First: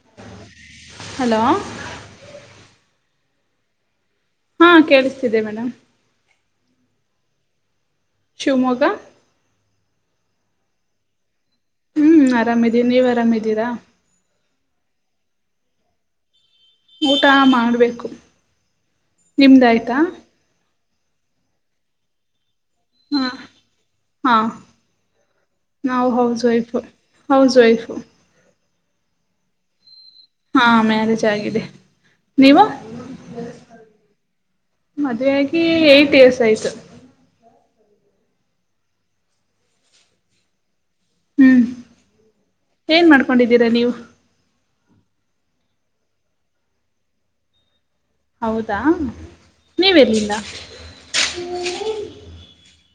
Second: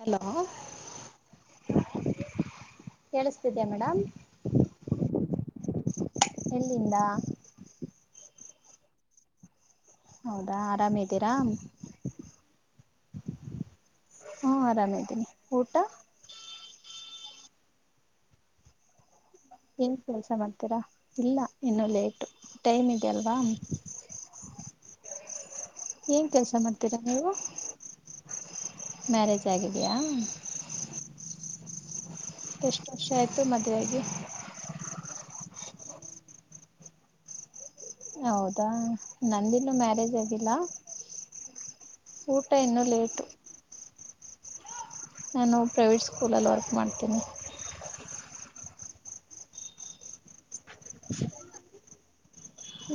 Hello hello ಕೇಳಿಸ್ತಿದ್ದ್ಯಾ madam ಹಾ ಕೇಳಿಸ್ತಿದ್ದೆ ಮೇಡಮ್ ಎಲ್ಲಿಂದ ಶಿವಮೊಗ್ಗಾ ಹೌದಾ ಆರಾಮೀದೀರಾ ಹ್ಮ್ ಆರಾಮಿದೀ ನೀವ್ ಆರಾಮಿದೀರಾ ಹು ಆರಾಮ್ದೀನಿ ಊಟಾ ಊಟಾ ಮಾಡಬೇಕು ಏನ್ ಕೆಲ್ಸ ಮಾಡ್ತೀರಾ ಇಲ್ಲಾ ಇನ್ನುೂ ಲೇಟು ಟೈಮ್ ಇದೆ ಹಾ ಅಲ್ವಾ ಹಾ ನಾವು ಹೌಸ್ ವೈಫ್ ನೀವು ಹೌಸ್ ವೈಫು ಮ್ಯಾರೇಜ್ ಆಗಿದಯಾ. ಹಾ ಮ್ಯಾರೇಜ್ ಆಗಿದೆ ನೀವು ಎಷ್ಟು ವರ್ಷ ಆಯ್ತು ಮದುವೆಯಾಗಿ ಮದುವೆ ಆ. ಈ ಇಯರ್ಸ್ ಆಯ್ತು. ಹೌದಾ ನಂದಿಲ್ಲೂ ಮ್ಯಾರೇಜ್ ಆಗಿಲ್ಲಾ. ಹ್ಮ್ ಏನ್ ಲೇಟು ಮಾಡ್ಕೊಂಡಿದ್ದೀರಾ ನೀವು. ನಾನು ಪ್ರೈವೇಟ್ ಸ್ಕೂಲಲ್ಲಿ ವರ್ಕ್ ಮಾಡ್ತೀನಿ. ಹೌದಾ ನೀವೆಲ್ಲಿಂದ.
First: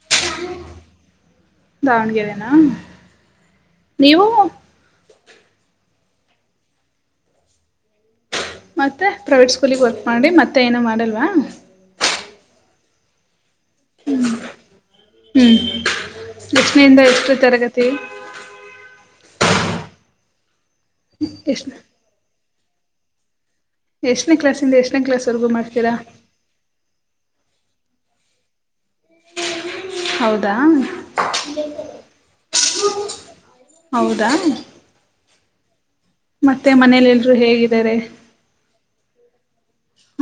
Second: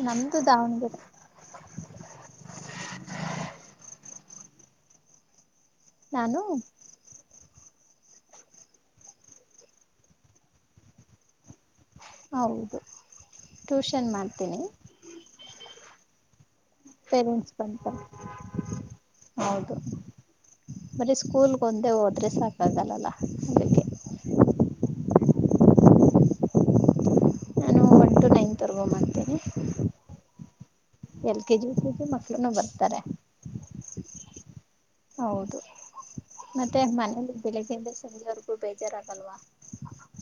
ನಮ್ದು ದಾವಣಗೆರೆ. ದಾವಣಗೆರನಾ ನೀವು. ನಾನು. ಮತ್ತೆ ಪ್ರೈವೇಟ್ ಸ್ಕೂಲಿಗೆ ವರ್ಕ್ ಮಾಡಿ ಮತ್ತೆ ಏನೋ ಮಾಡಲ್ವಾ. ಹೌದು. ಟ್ಯೂಷನ್ ಮಾಡ್ತೀನಿ. ಎಷ್ಟಿಂದ ಎಷ್ಟು ಪೇರೆಂಟ್ಸ್ ತರಗತಿ. ಬಂತ ಹೌದು. ಬರಿ ಸ್ಕೂಲ್ಗ ಎಷ್ಟು ಒಂದೆ ಹೋದ್ರೆ ಸಾಕ. ಅದಲ್ಲಲ್ಲಾ. ಎಷ್ಟನೇ ಕ್ಲಸ್ದ ಎಷ್ಟನೇ ಕ್ಲಾಸ್ ವರೆಗೂ ಮಾಡ್ತೀರಾ. ತಗೋ ಮತ. ಹೌದಾ. ಎಲ್ ಕೆ ಜಿಗೆ ಮಕ್ಕಳು ನು ಬರ್ತಾರೆ. ಹೌದಾ ಹೌದು. ಮತ್ತೆ ಮನೇಲೆಲ್ರು ಮನೇಲಿ ಬೆಳಿಗ್ಗೆಯಿಂದ ಹೇಗಿದ್ದಾರೆ ಸಂಜೆವರೆಗೂ ಬೇಜಾರಾಗಲ್ವಾ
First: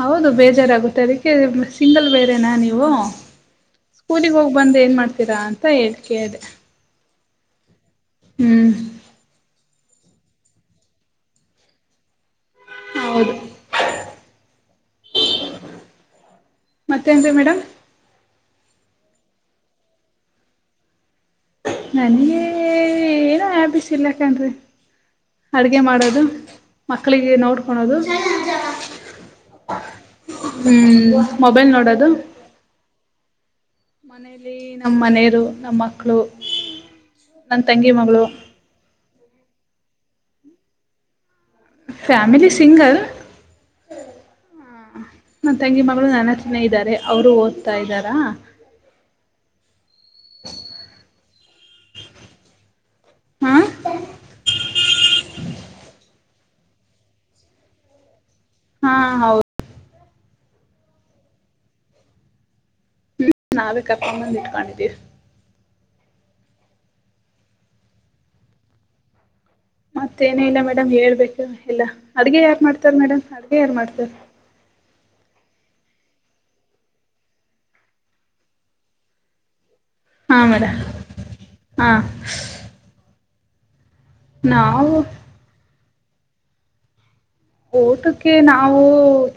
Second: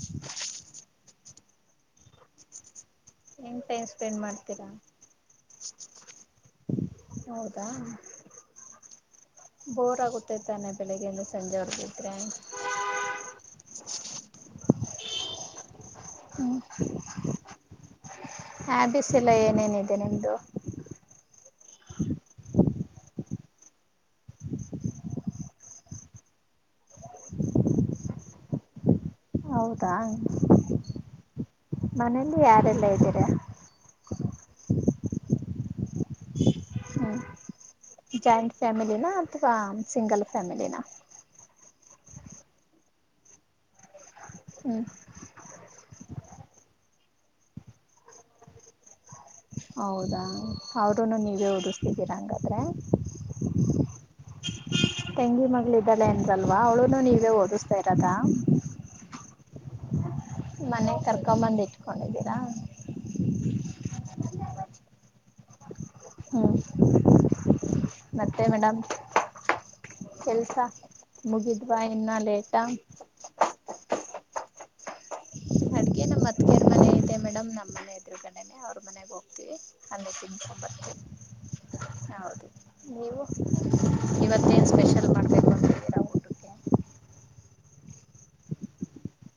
ಹೌದು ಬೇಜಾರಾಗುತ್ತಾರೆ. ಸಿಂಗಲ್ ಬೇರೆೇನಾ ನೀವು. ಹೆಂಗೆ ಟೈಮ್ ಸ್ಪೆಂಡ್ ಸ್ಕೂಲಿಗೆ ಹೋಗಿ ಮಾಡ್ತೀರಾ ಬಂದು ಏನ್ ಮಾಡ್ತೀರಾ. ತ್ತ ಹೇಳಿಕ ಇದೆ. ಹೌದಾ. ಹ್ಮ್. ಬೋರ್ ಆಗುತ್ತೆೈ ತಾನೆ ಬೆಳಿಗ್ಗೆಯಿಂದ ಸಂಜೆವರೆಗ ಇದಿದ್ದ್ರೆ. ಹೌದು. ಹ್ಮ. ಮತ್ತೇನ್ರಿ ಮೇಡಮ್ ಹಾ ಬಿಸಿಲ್ಲ ಏನೇನ ಇದೆ ನಿಮ್ದು. ನನಗ ಏನ ಹ್ಯಾಬಿಟ್ ಇಲ್ಲಕಣ್ರಿ ಅಡ್ಗೆ ಮಾಡೋದು ಮಕ್ಳಿಗೆ ನೋಡ್ಕೊಳೋದು. ಹೌದಾ ಹ್ಞೂ ಮೊಬೈಲ್ ನೋಡೋದು ಮನೇಲಿ ಯಾರೆಲ್ಲಾ ಇದ್ದೀರಾ. ಮನೇಲಿ. ನಮ್ಮ್ ಮನೆಯರು ನಮ್ಮ ಮಕ್ಕಳು ಹ್ಮ ನನ್ನ ತಂಗಿ ಮಗಳು ಜಾಯಿಂಟ್ ಫ್ಯಾಮಿಲಿಿನ ಅಥವಾ ಸಿಂಗಲ್ ಫ್ಯಾಮಿಲಿನ. Family single. ಹ್ಞೂ ನನ್ ತಂಗಿ ಮ ಅವರು ನನ ಚೆನ್ನ ಇದ್ದಾರೆ ಅವರು ಓದ್ತಾ ಇದ್ದಾರಾ ಹೌದಾ ಅವರುನು ನೀವು [unintelligible] ಹಂಗಾದ್ರೆ. ಹಾ [inaudible] ತೆಂಗಿ ಮಗಳು ಇದ್ದಾಳೆ ಅಂದ್ರಿ ಅಲ್ವಾ ಅವಳುನು ನೀವೇ ಓದಿಸ್ತಾ ಇರದಾ. ಹಾ ಹೌದು ಮನೆಗ್ ಕರ್ಕೊಂಡ್ ಬಂದು ಇಟ್ಕೊಂಡಿದ್ದೀರಾ. ಹ್ಮ್ ನಾವೇ ಕರ್ಕೊಂಬಂದು ಇಟ್ಕೊಂಡಿದ್ದೀವಿ ಹ್ಮ್ ಮತ್ತೆ ಮೇಡಮ್. ಮತ್ತೇನೇ ಕೆಲ್ಸ ಇಲ್ಲ ಮೇಡಮ್ ಹೇಳ್ಬೇಕು ಮುಗಿದ್ವಾ ಎಲ್ಲಾ ಇನ್ನ ಅಡುಗೆ ಯಾರ್ ಲೇಟಾ ಮಾಡ್ತಾರ ಮೇಡಮ್ ಅಡುಗೆ ಯಾರು ಮಾಡ್ತಾರ. [inaudible] ಹನ್ನೆದು ಹಾಂ ನಿಮಿಷ ಮೇಡಮ್ ಬರ್ತ ಹಾಂ ಹೌದ ನೀವು. [inaudible] ನಾವು. ಸ್ಪೆಷಲ್ ಮಾಡ್ಬೇಕು ಅಂತಿದ್ದೀರಾ ಊಟಕ್ಕೆ ಓಟಕ್ಕೆ ನಾವು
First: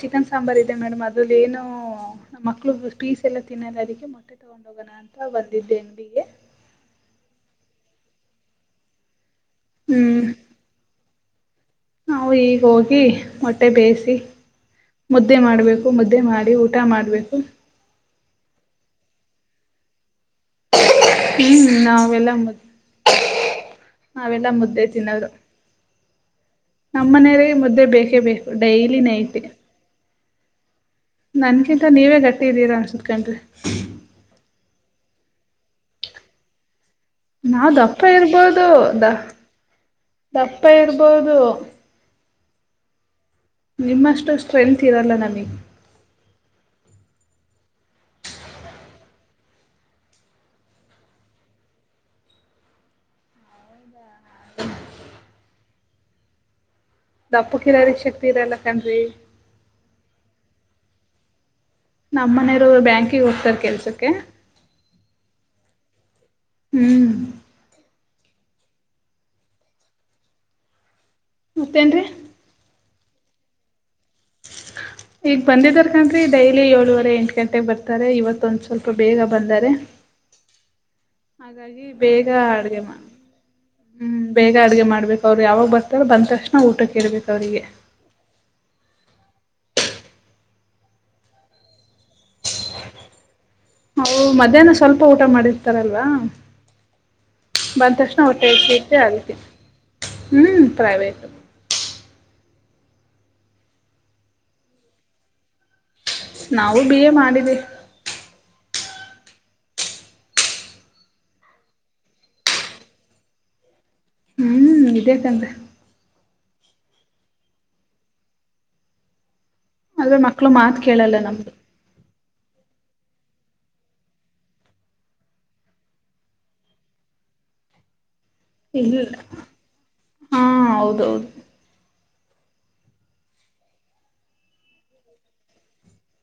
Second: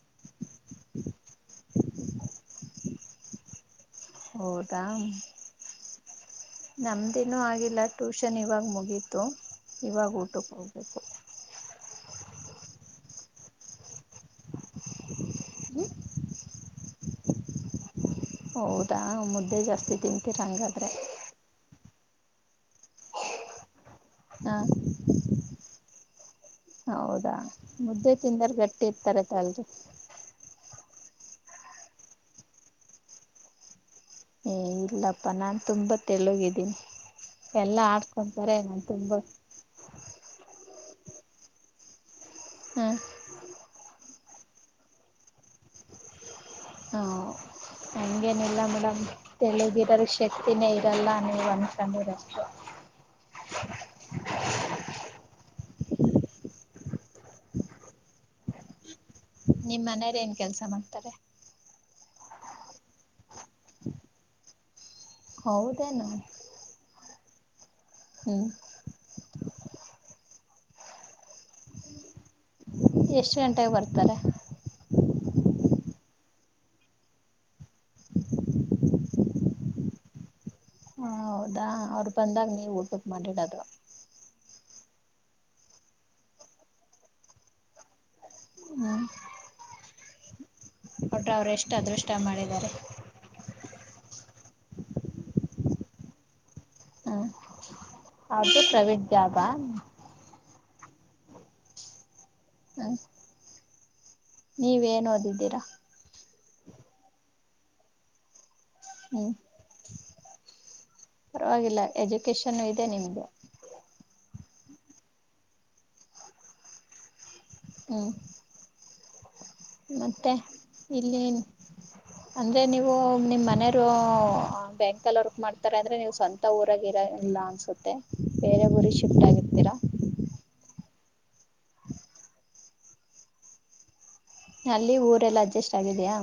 ಚಿಕನ್ ಸಾಂಬಾರ್ ಇದೆ ಮೇಡಮ್ ಅದಲ್ಲಿ ಏನು ಮಕ್ಳು ಪೀಸ್ ಎಲ್ಲ ತಿನ್ನಲ್ಲ ಅದಕ್ಕೆ ಮೊಟ್ಟೆ ತಗೊಂಡ ಹೋಗಣ ಅಂತ ಬಂದಿದ್ದೇನೆ. [inaudible] ನಮ್ ಏನು ಆಗಿಲ್ಲ ಟ್ಯೂಷನ್ ಇವಾಗ ಮುಗೀತು. ಹ್ಞೂ ಯವಾಗುಟುಕಬೇಕೇಕು. ನಾವು ಈಗ ಹೋಗಿ ಮೊಟ್ಟೆ ಬೇಯಿಸಿ ಮುದ್ದೆ ಮಾಡ್ಬೇಕು ಮುದ್ದೆ ಮಾಡಿ ಊಟ ಮಾಡ್ಬೇಕು. ಹೌದಾ ಮುದ್ದೆ ಜಾಸ್ತಿ ತಿಂದು ತ್ತರಂಗಾದ್ರೆ. ಎಲ್ಲಮ್ಮ. [inaudible] ಅವೆಲ್ಲ ಹಾಂ ಮುದ್ದೇತನ ಅವ್ರು. ಹೌದಾ ನಮ್ಮನೆಯವರೆ ಮುದ್ದೆ ಬೇಕೇ ಬೇಕು ತಿಂದರ್ ಗಟ್ಟಿ ಡೈಲಿ ಇರ್ತಾರೆ ನೈಟಿ. ತಾಳ್ರಿ ನನ್ಕಿಂತ ನೀವೇ ಗಟ್ಟಿ ಇದ್ದೀರಾ ಅನ್ಸುತ್ತೆ. ಏ ಇಲ್ಲಪ್ಪಾ ನಾನ್ ತುಂಬಾ ತೆಳ್ಳಗಿದ್ದೀನಿ. ನಾವ್ ಎಲ್ಲ ದಪ್ಪ ಆಡ್ಕೊತಾರೆ ಇರ್ಬೋದು ನಾನು ದ ತುಂಬ ದಪ್ಪ ಇರ್ಬೋದು. ಹ್ಮ್ ನಿಮ್ಮಷ್ಟು ಸ್ಟ್ರೆಂತ್ ಇರಲ್ಲ ನನಗೆ. ಹಾಂ ಹಂಗೇನಿಲ್ಲ ಮೇಡಮ್ ತಳ್ಳಗಿರೋರ್ಗ್ ಶಕ್ತಿನೇ ಇರಲ್ಲ ನೀವ್ ಅಂದಕಂಡೀರಷ್ಟೆ. [inaudible] ದಪ್ಪಕ್ಕಿರೋರ್ಗ್ ಶಕ್ತಿ ಇರಲ್ಲ ಕಣ್ರಿ. ನಿಮ್ಮನೆಯೊರೇನ್ ಕೆಲ್ಸ ಮಾಡ್ತಾರೆ? ನಮ್ಮನೆಯವರು ಬ್ಯಾಂಕಿಗೆ ಹೋಗ್ತಾರೆ ಕೆಲ್ಸಕ್ಕೆ. ಹೌದೇನು? ಹ್ಮ್ ಹ್ಮ್ ಮತ್ತೇನ್ರೀ? ಎಷ್ಟು ಗಂಟೆಗೆ ಬರ್ತಾರೆ? ಈಗ ಬಂದಿದಾರ್ಕಣ್ರಿ ಡೈಲಿ ಏಳೂವರೆ ಎಂಟು ಗಂಟೆಗ್ ಬರ್ತಾರೆ ಇವತ್ತೊಂದ್ ಸ್ವಲ್ಪ ಬೇಗ ಬಂದಾರೆ. ಹ ಹೌದಾ ಹಾಗಾಗಿ ಅವ್ರು ಬೇಗ ಬಂದಾಗ ನೀವು ಅಡ್ಗೆ ಮಾಡ್ ಊಟಕ್ಕೆ ಮಾಡಿಡೋದು ಹ್ಮ ಬೇಗ ಅಡ್ಗೆ ಮಾಡ ಅದಕ್ಕವ್ರ್ ಯಾವಾಗ್ ಬರ್ತಾರೊ ಬಂದ ತಕ್ಷಣ ಊಟಕ್ಕಿಡ್ಬೇಕವ್ರಿಗೆ. ಹ್ಞೂ ಒಟ್ರಾ ಅವ್ರು ಎಷ್ಟು ಅದೃಷ್ಟ ಮಾಡಿದ್ದಾರೆ. ಒ ಮಧ್ಯಾಹ್ನ ಸ್ವಲ್ಪ ಊಟ ಮಾಡಿರ್ತಾರಲ್ವ. ಹ್ಞೂ ಬಂದ್ತಕ್ಷಣ ಹೊಟ್ಟೇ ಅವ್ರದ್ದು ಹಸಿವಿರತ್ತೆ ಪ್ರೈವೇಟ್ ಅದ್ಕೆ ಜಾಬಾ ಹ್ಮ್. ಪ್ರವೇಟು. ಹ್ಮ ನೀವೇನೋದಿದ್ದೀರಾ? ನಾವು ಬಿ ಎ ಮಾಡಿದ್ದಿವಿ. ಹ್ಮ ಪರವಾಗಿಲ್ಲ ಎಜುಕೇಶನ್ ಇದೆ ನಿಮ್ಗೆ. ಹ್ಮ್ ಇದೇಕಣ್ರಿ. ಹ್ಮ ಆದ್ರೆ ಮಕ್ಳು ಮಾತ್ ಕೇಳಲ್ಲ ಇಲ್ಲಿ ನಮ್ದು. ಅಂದರೆ ನೀವು ನಿಮ್ಮನೇರು ಬ್ಯಾಂಕಲ್ಲಿ ವರ್ಕ್ ಮಾಡ್ತಾರೆ ಅಂದರೆ ನೀವು ಸ್ವಂತ ಊರಾಗಿ ಇರೋ ಇಲ್ಲ ಅನಿಸುತ್ತೆ. ಬೇರೆ ಇಲ್ಲ ಊರಿಗೆ ಶಿಫ್ಟ್ ಆಗಿರ್ತೀರಾ ಹಾ ಹೌದು ಹೌದು ಅಲ್ಲಿ ಊರೆಲ್ಲಾ ಅಡ್ಜಸ್ಟ್ ಆಗಿದಿಯಾ?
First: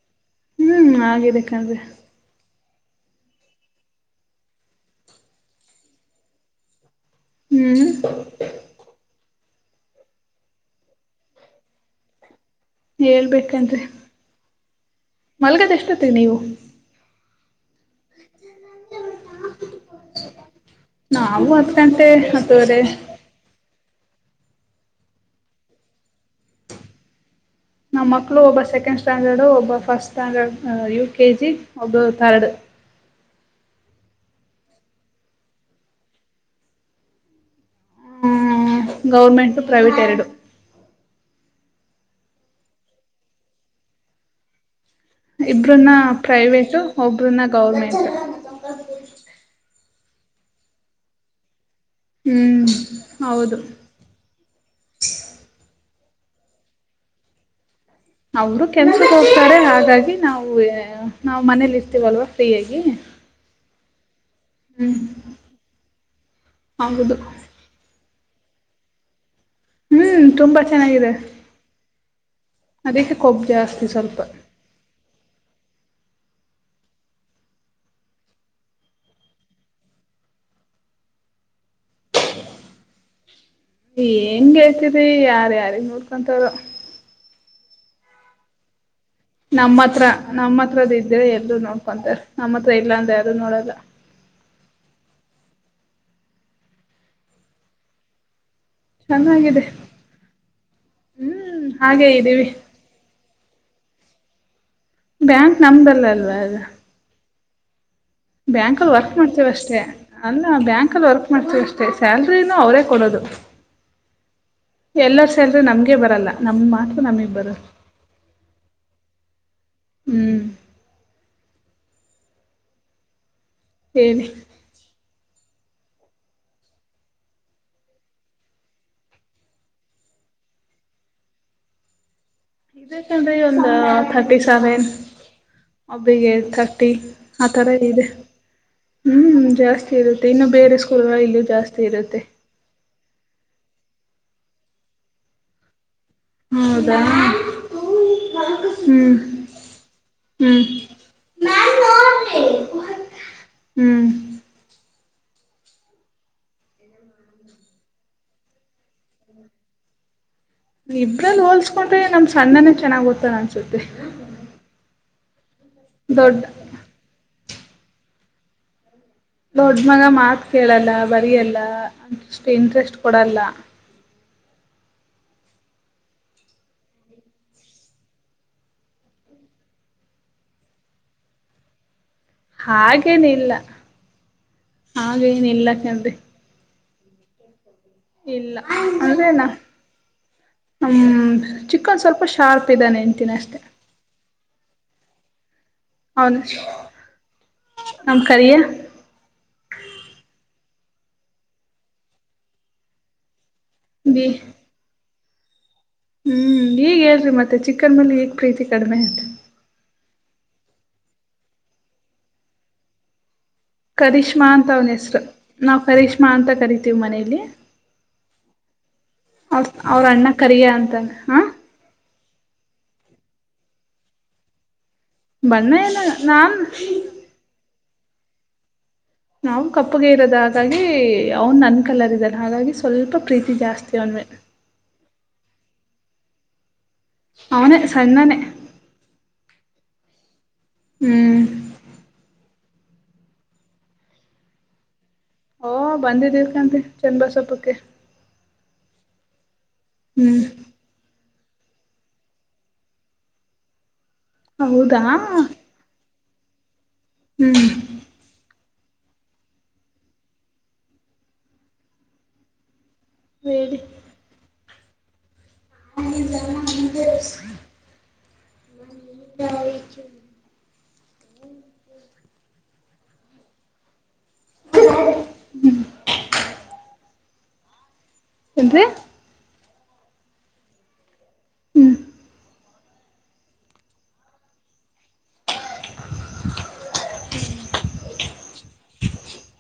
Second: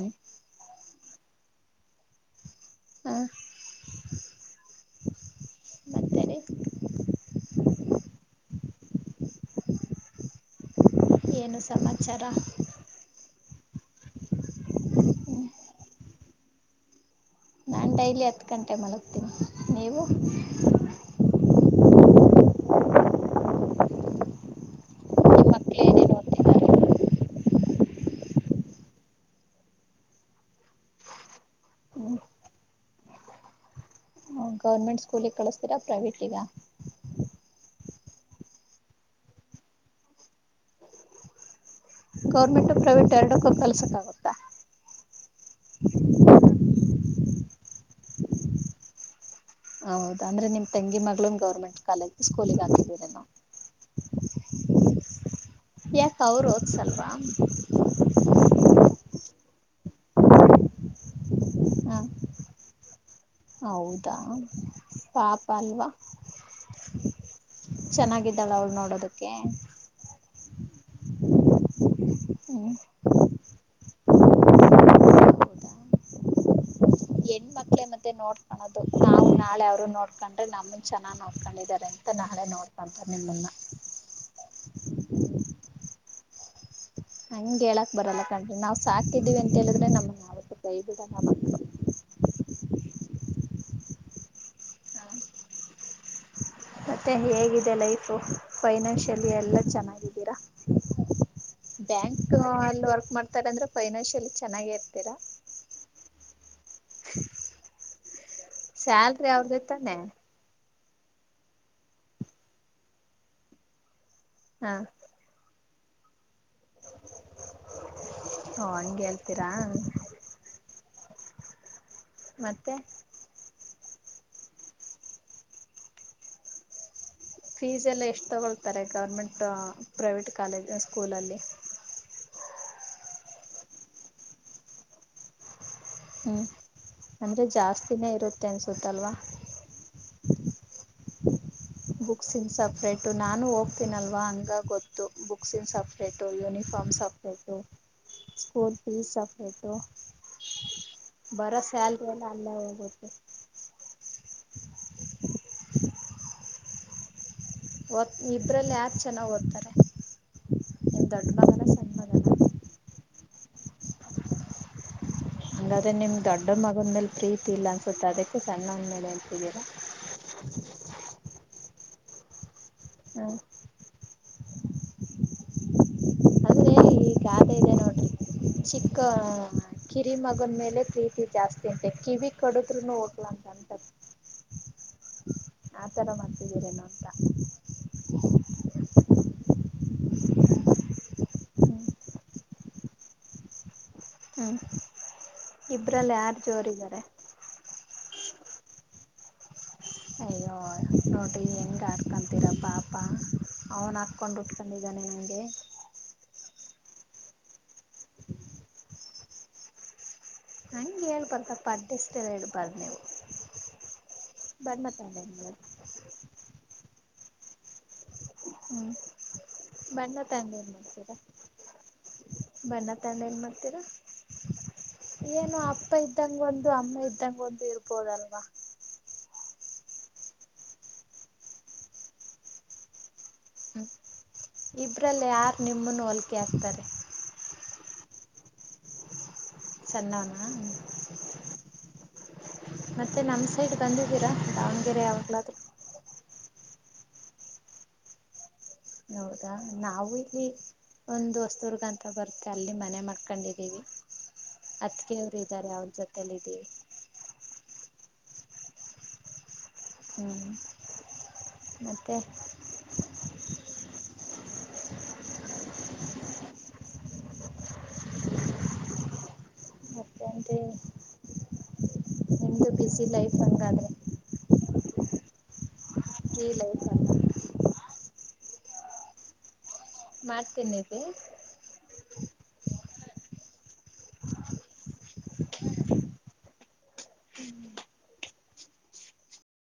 ಹ್ಮ್ ಹಾಗಿದೆಕಣ್ರಿ. ಹಾ ಮತ್ತೆ ರೀ ಹ್ಮ್ ಏನು ಸಮಾಚಾರ? ಹೇಳ್ಬೇಕಣ್ರಿ ಹ್ಞೂ ಮಲ್ಗದ್ ಎಷ್ಟೊತ್ತಿಗ್ ನೀವು? ನಾನು ಡೈಲಿ ಹತ್ತು ಗಂಟೆ ಮಲಗ್ತೀನಿ ನೀವು [inaudible] ನಾವು ಹತ್ತು ಗಂಟೆ ಹತ್ತುವರೆ ಮಕಳು ಏನ್ ಏನ್ ಒ ನಮ್ಮ ಮಕ್ಕಳು ಒಬ್ಬ ಸೆಕೆಂಡ್ ಸ್ಟಾಂಡರ್ಡು ಒಬ್ಬ first standard U K G ಒಬ್ಬಳು ಹ್ಞೂ ತರ್ಡ್ ಗೌರ್ಮೆಂಟ್ ಸ್ಕೂಲಿಗೆ ಕಳಿಸ್ತೀರಾ ಅಥವಾ ಪ್ರೈವೇಟ್ಗ. ಗೌರ್ಮೆಂಟ್ ಟು ಪ್ರೈವೇಟ್ ಎರಡು. ಗೌರ್ಮೆಂಟ್ ಪ್ರೈವೇಟ್ ಎರಡಕ್ಕೂ ಕಲ್ಸಕ್ ಆಗುತ್ತಾ. ಇಬ್ರನ್ನ ಪ್ರೈವೇಟ ಒಬ್ರನ್ನ. ಗೌರ್ಮೆಂಟ್ ಹೌದ ಅಂದ್ರೆ ನಿಮ್ ತೆಂಗಿ ಮಗಳನ್ ಗೌರ್ಮೆಂಟ್. ಕಾಲೇಜ ಸ್ಕೂಲಿಗೆ ಹ್ಮ್ ಹಾಕಿದ್ದೀನೆ ನಾ ಹೌದು ಯ. ಅವ್ರು ಓದ್ಸಲ್ವಾ ಅವರು ಕೆನ್ಸಕ್ಕೆ ಹೋಗ್ತಾರೆ ಹಾಗಾಗಿ ನಾವು. ನಾವು ಮನೇಲಿ ಇರ್ತೀವಲ್ವಾ ಫ್ರೀಯಾಗಿ. ಹೌದು ಹೌದ ಹ್ಮ್ ಪಾಪ ಅಲ್ವಾ ಹೌದು ಚೆನ್ನ ದಳ ಅವಳ ನೋಡೋದಿಕ್ಕೆ ಹ್ಮ್ ತುಂಬಾ ಚೆನ್ನಾಗಿದೆ ಹ್ಮ್ ಅದಕ್ಕೆ ಕೊಬ್ಬು ಜಾಸ್ತಿ ಸ್ವಲ್ಪ. ತ್ತ ಹೆಣ್ಮಕ್ಳೇ ಮತ್ತೆ ನೋಡ್ಕೊನದು ನಾವು ನಾಳೆ ಅವರು ನೋಡ್ಕೊಂಡ್ರೆ ನಮ್ಮನ್ ಚೆನ್ನಗ್ ನೋಡ್ಕೊಂಡಿದಿದ್ದಾರೆ ಅಂತ ನಾಳೆ ನೋಡ್ಕೊಂತಾರೆ ನಿಮ್ಮನ್ನ. ಹೆಂಗೆ ಹೇಳ್ತರಿ ಯಾರ ಯಾರ ನೋಡ್ ನಂತರ ಹಂಗ ಹೇಳಕ್ ಬರಲ್ಲ ಕನ್ರಿ ನಾವು. ನಮ್ಮ ಹತ್ರ ನಮ್ಮ ಹತ್ರದ ಬಿಡಲ್ಲ ಇದ್ರೆ ಮಕ್ಕಳು ಎಲ್ಲರು ನೋಡ್ಕೊಂತಾರೆ ನಮ್ಮ ಹತ್ರ. ಇಲ್ಲಾ ಅಂದ್ರೆ ಯಾರು ನೋಡಲ್ಲ. ಮತ್ತೆ ಹೇಗಿದೆ ಲೈಫು. ಫೈನಾನ್ಷಿಯಲಿ ಎಲ್ಲ ಚೆನ್ನಾಗಿದೆ ಚೆನ್ನಾಗಿದ್ದೀರಾ ಹ್ಮ್ ಹಾಗೆ ಬ್ಯಾಂಕ್ ಇದ್ದೀವಿ ಅಲ್ಲಿ ವರ್ಕ್ ಮಾಡ ರಂದ್ರೆ ಫೈನನ್ಷಿಯಲಿ ಚೆನ್ನಾಗಿ ಬ್ಯಾಂಕ್ ನಂಬಲ್ ಅಲ್ವಾ ಅದು. ಬ್ಯಾಂಕಲ್ಲಿ ವರ್ಕ್ ಸ್ಯಾಲ್ರಿ ಮಾಡ್ತೇವ ಅವ್ರ್ದೇ ಅಷ್ಟೇ ತಾನೆ ಅಲ್ಲ ಬ್ಯಾಂಕ್. ವರ್ಕ್ ಮಾಡ್ತವಿ ಅಷ್ಟೆ ಸ್ಯಾಲ್ರಿನೂ ಅವ್ರೇ ಕೊಡೋದು ಹಾ ಎಲ್ಲರ ಸಲ್. ತ್ತೆ ನಮ್ಗೆ ಬರಲ್ಲ. ನಮ್ ಮಾತ್ರ ನಮಿಬ್ಬರು. ತಿರಾ? ಹ್ಮ್ ಮತ್ತೆ ಹೇಳಿ. ಫೀಸ್ ಎಲ್ಲ ಎಷ್ಟ್ ತಗೊಳ್ತಾರೆ ಗೌರ್ಮೆಂಟ್ ಪ್ರೈವೇಟ್ ಕಾಲೇಜ್ ಸ್ಕೂಲಲ್ಲಿ. ಇದಕಣ್ರಿ ಒಂದು ಥರ್ಟಿ ಸೆವೆನ್. ಒಬ್ಬಿಗೆ ಹ್ಮ್ ತಟ್ಟಿ ಅಂದ್ರೆ ಆ ತರ ಇದೆ ಜಾಸ್ತಿನೇ ಇರುತ್ತೆ ಅನ್ಸುತ್ತಲ್ವಾ ಹ್ಮ್ ಜಾಸ್ತಿ ಇರುತ್ತೆ ಇನ್ನು ಬೇರೆ ಸ್ ತಿರ್ಗಾ ಇಲ್ಲೂ ಜಾಸ್ತಿ ಇರುತ್ತೆ ಬುಕ್ಸಿಂದ್ ಸಪ್ರೇಟು ನಾನು ಹೋ ತಿನಲ್ವ ಹಂಗಾಗ್ ಗೊತ್ತು ಬುಕ್ಸಿನ ಸಪ್ ಪ್ರೇಟು ಯೂನಿಫಾರ್ಮ್ ಹೌದಾ ಸಪ್ರೇಟು ಸ್ಕೂಲ್ ಹ್ಞೂ ಫೀಸ್ ಸಪ್ರೇಟು ಹ್ಞೂ ಬರೋ ಸ್ಯಾಲ್ರಿ ಎಲ್ಲ ಅಲ್ಲೆ ಹೋಗುತ್ತೆ. ಹ್ಮ್ [inaudible] ಒದಾ ಇಬ್ರಲ್ಲಿ ಯಾಚ್ ದೊಡ್ಡ ಇಬ್ರಲ್ಲಿ ಮಗನ ಸಣ್ಣ ಹೋಲ್ಸ್ಕೊಂಡ್ರೆ ನಮ್ ಮಗನ ಸಣ್ಣೊನೇ ಚೆನ್ನಾಗ್ ಓದ್ ತ್ತಾನೆ ಅನ್ಸುತ್ತೆ. ಅಂಗಾದ್ರೆ ನಿಮ್ ದೊಡ್ಡ ಮಗನ್ಮೇಲ್ ಪ್ರೀ ತಿ ಇಲ್ಲ ಅನ್ಸುತ್ತೆ ಅದಕ್ಕೆ ಸಣ್ಣವನ್ಮೇಲೆ ದೊಡ್ಡ್ಮಗ ಮಾತ್ ಕೇಳಲ್ಲ ಬರಿಯಲ್ಲ. [inaudible] ತ್ತೆ ಇಂಟ್ರೆಸ್ಟ್ ಹ ಕೊಡಲ್ಲ. ಅಂದ್ರೆ ಈ ಗಾದೆ ಇದೆ ನೋಡ್ರಿ ಚಿಕ್ಕ ಕಿರಿಮಗನ್ ಮೇಲೆ ಪ್ರೀತಿ ಜಾಸ್ತಿ ಅಂತೆ ಕಿವಿ ಕಡದ್ರುನು ಹೋಗ್ಲಂತ ಹಾಗೇನಿಲ್ಲ ಅಂತದ್ ಹಾಗೇನಿಲ್ಲ ಆತರ ಕಣ್ರಿ ಮಾಡ್ತಿದ್ದೀರೇನೋ ಅಂತ ಇಲ್ಲ ಅಂದ್ರೇನ ನಮ್ ಹ್ಮ್ ಚಿಕ್ಕೋನ್ ಸ್ವಲ್ಪ ಶಾರ್ಪ್ ಇದ್ದಾನೆ ಅಂತೀನಷ್ಟೆ. ಹ್ಮ ಇಬ್ರಲ್ಲ್ ಯಾರು ಜೋರಿದಾರೆ? ನಮ್ಮ್ ಕರಿಯ. ಅಯ್ಯೋ ನೋಡ್ರಿ ಹೆಂಗಾಡ್ಕೊಂತಿರ ಪಾಪ. ಬಿ ಅವ್ನಾಕೊಂಡ್ ಉಟ್ಕೊಂಡಿದ್ದಾನೆ ಹಂಗೆ ಹ್ಮ್ ಈಗೇಳ್ರಿ ಮತ್ತೆ ಚಿಕ್ಕೊನ್ ಮೇಲೆ ಈಗ್ ಪ್ರೀತಿ ಕಡಿಮೆ ಅಂತ. ಹಂಗೆ ಹೇಳ್ಬಾರ್ದಪ ಅಡ್ಡೆಸರ್ ಹೇಳ್ಬಾರ್ದು ನೀವು. ಕರಿಶ್ಮಾ ಅಂತ ಬಣ್ಣ ಅವ್ನ ತಂಡ ಹೆಸರು ಏನ್ ಮಾಡೋದು ನಾವು ಕರಿಶ್ಮಾ ಅಂತ ಕರಿತೀವಿ ಮನೆಲಿ. ಹ್ಮ್ [inaudible] ಅವ ಅವ್ರ ಬಣ್ಣ ಅಣ್ಣ ತಂಡ ಕರಿಯ ಏನ್ ಅಂತಂದ ಮಾಡ್ತೀರಾ ಹಾ. ಬಣ್ಣ ತಂದ್ ಏನ್ ಮಾಡ್ತೀರಾ. ಏನು ಬಣ್ಣ ಅಪ್ಪ ಏನ ಇದ್ದಂಗ ನಾನ್ ಒಂದು ಅಮ್ಮ ಇದ್ದಂಗ ಒಂದು ಇರ್ ಕೊಡಲ್ವಾ ನಾವು ಕಪ್ಪುಗೆ ಇರೋದ ಹಾಗಾಗಿ ಅವನ್ ನನ್ ಕಲ್ಲರ್ದಲ್ಲ ಹಾಗಾಗಿ ಸ್ವಲ್ಪ ಪ್ರೀತಿ ಜಾಸ್ತಿ ಅವನ್ಮೇ ಇದರಲ್ಲಿ ಯಾರು ನಿಮ್ಮನ್ನು ಹೊಲಿಕೆ ಹಾಕ್ತಾರೆ. ಅವನ ಸನ್ನಾನೆ ಸಣ್ಣವನು ಮತ್ತೆ ನಮ್ಮ್ ಸೈಡ್ ಬಂದಿದ್ದೀರಾ ದಾವಣಗೆರೆ ಅವ ಓ ಬಂದಿದ್ದೀ ಚೆಂದಬಸಪಕ್ಕೆ. ಹೌದು. ನಾವು ಇಲ್ಲಿ ಒಂದು ವ ದುರ್ಗ ಅಂತ ಬರುತ್ತೆ ಅಲ್ಲಿ ಮನೆ ಮಾಡ್ಕೊಂಡಿದ್ದೀವಿ. ಹೌದಾ ಅತ್ಕೆೇವರು ಇದ್ದಾರೆ ಅವ್ರ ಜೊತೆ. ತಲ್ಲಿದಿವಿ. ಹ್ಮ್ ಹ್ಮ್ ಮತ್ತೆ ಹೇಳಿ ಹ [unintelligible] ನಿಮ್ದು ಬಿಸಿ ಲೈಫ್ ಹಂಗಾದ್ರೆ. [inaudible] ಹ್ಮ್ [unintelligible] ಎನ್ರಿ ಮಾಡ್ತೀನಿರಿ ಹ್ಮ್ [inaudible]